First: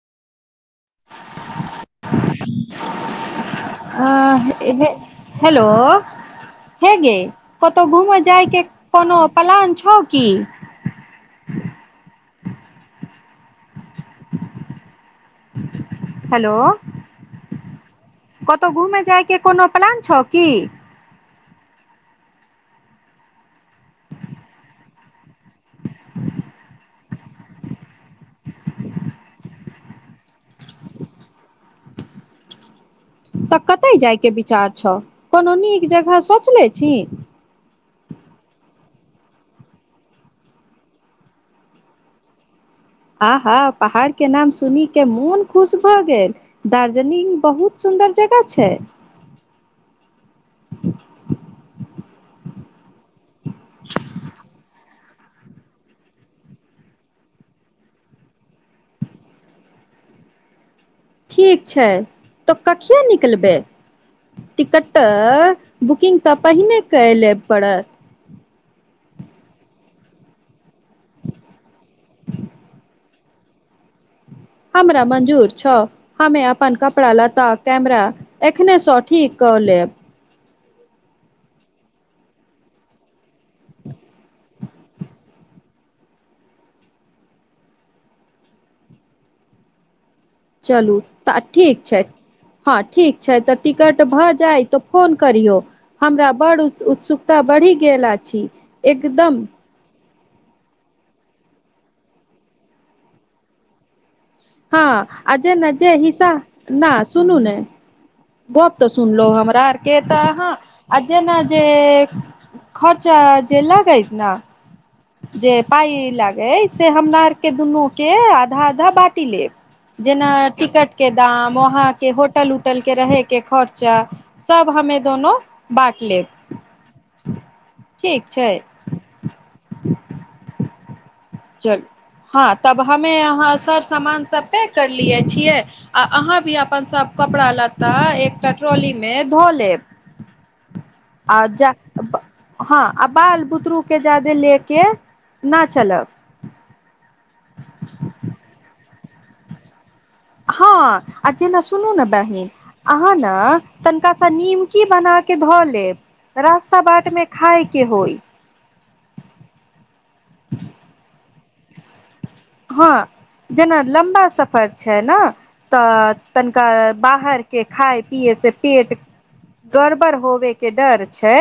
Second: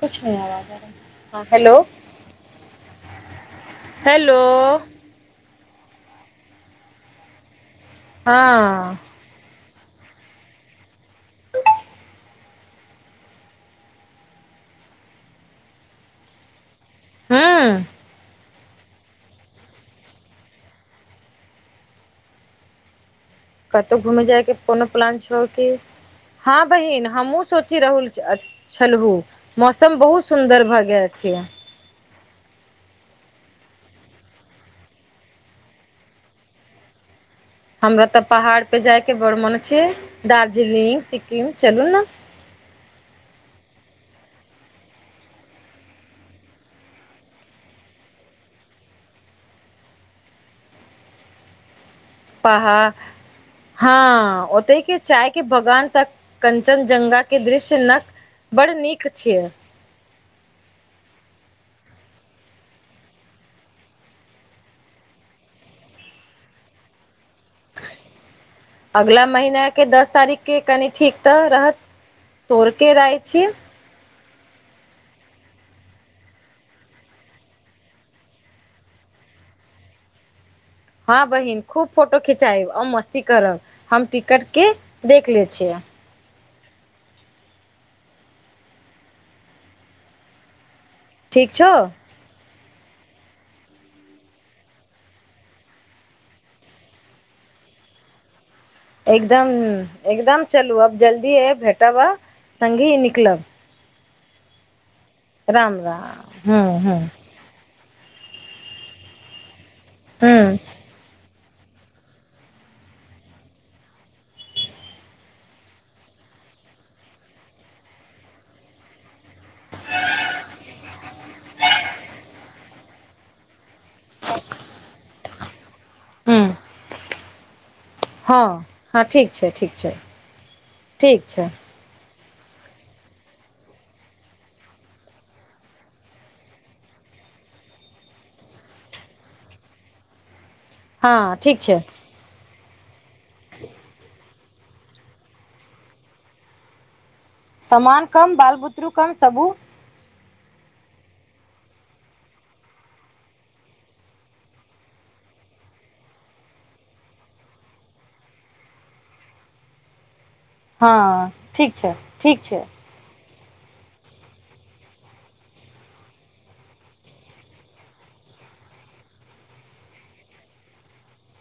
कुछ नहि आवाज आ रहैय ह हेलो, अ हेलो हे हेलो, हां गे कतहु घूमय जायके हँ कोनो पलान छौ की? हेलो। हुं। कतहु घूमय जायके कोनो प्लान छौ की? कतहु घुमै जायके कोनो प्लान छौ कि, हँ बहिन हमहुूँ सोचि रहल छी। छलहु, मौसम बहुत सुन्दर भ गेल छै। त कतय जायके विचार छौ, कोनो नीक जगह सोचले छी। हमरा त पहाड़ पर जायके बड़ मन छै, दार्जिलिंग सिक्किम चलु न आहा पहाड़ के नाम सुन के मोन खुश भ गेल। दार्जलिंग बहुत सुन्दर जगह छै। पहाड़ हँ ओतय के चाय के बगान त कञ्चनजंगा के दृश्य ना बड़ नीक छै। ठीक छै त कहिया निकलबै? टिकट बुकिंग त पहिने करय लए पड़त। अगला महीना के दस तारीख के कनि ठीक त रहत, तोड़ के राय छियै। हमरा मंजूर छौ। हमे अपन कपड़ा लता कैमरा एखने स ठीक क लेब। हँ बहिन खूब फोटो खिचायब मस्ती करब, हम टिकट के देख लै छियै। चलू त ठीक छै। हँ ठीक छै त टिकट भ जाय त फोन करियौ। हमरा बड़ उत्सुकता बढ़ि गेल अछि। एकदम, एकदम चलू आब जल्दीये भेटब आ संगहि निकलब। हँ आ जेना राम जे हिस्सा, राम हूँ नै हूँ सुनू ने गप्प त सुनलो हमरा आरके तऽ अहाँ हुं। आ जेना जे खर्चा जे लागैत ने जे पाइ लागै से हमरा आरके दुनू के आधा आधा बांटि लेब। जेना टिकट के दाम वहाँंके होटल उटल के रहेके खर्चा। सब हमे दोनो बाँट लेब, हूँ ठीक छै। हँ हँ ठीक छै, ठीक छै। ठीक छै चलू हँ तब हमे अहाँ सर सामान सब पैक कर लियै छियै? आ अहाँ भी अपन सभ कपड़ा लत्ता एकटा ट्रोली मे ध लेब। हँ आ ठीक जा छै। हँ आ बाल बुतरू के ज्यादे ल क न चलब। समान कम बाल बुतरू कम सबहु। हँ आ कि ना सुनू ने बहिन अहाँ ने तनिका से नीमकी बना के ध लेब। रास्ता बाटमे खाइके होइ। हाँ। हाँ जेना लम्बा सफर छै ना। त तनिका बाहरके खाइ पियै से पेट गड़बड़ होबे के डर छै।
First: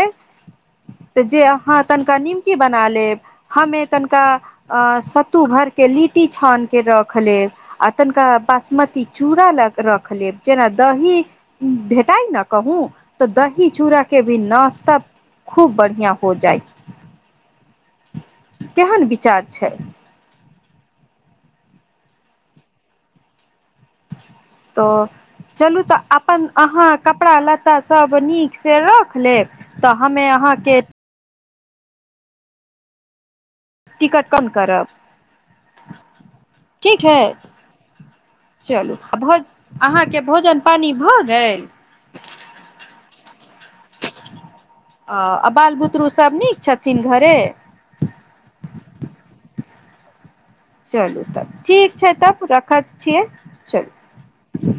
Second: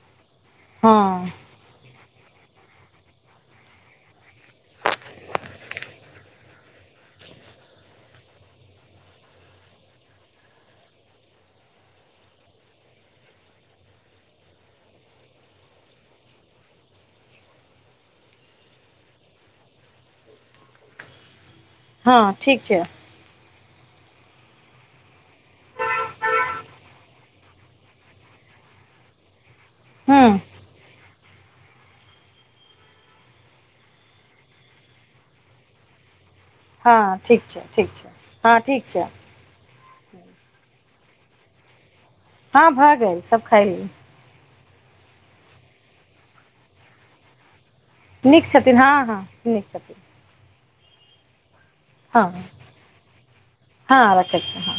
त हँ जे अहाँ तनिका नीमकी बना लेब, हमे तनिका आ सत्तू भरिके लिट्टी छानिके रख लेब। आ तनिका बासमती चूड़ा ल के रख लेब, जेना दही भेटाई न कहु त दही चूड़ा के भी नाश्ता खूब बढ़िआं हो जाइ। केहन विचार छै। हाँ ठीक छै। त चलू त अपन अहाँ कपड़ा लत्ता सब नीकसे रख लेब त हमे हूँ अहाँके टिकट कल करब। ठीक छै, हँ ठीक छै हँ ठीक चलू छै भ अहाँके भोजन पानि भ गेल? हाँ भ गेल सब खइली। ओ आ बाल बुतरू सभ नीक छथिन घरे। नीक छथिन हाँ हाँ नीक छथिन। चलू, तब ठीक छैय हँ तब रखैत छियै चलू। हँ रखै छी हँ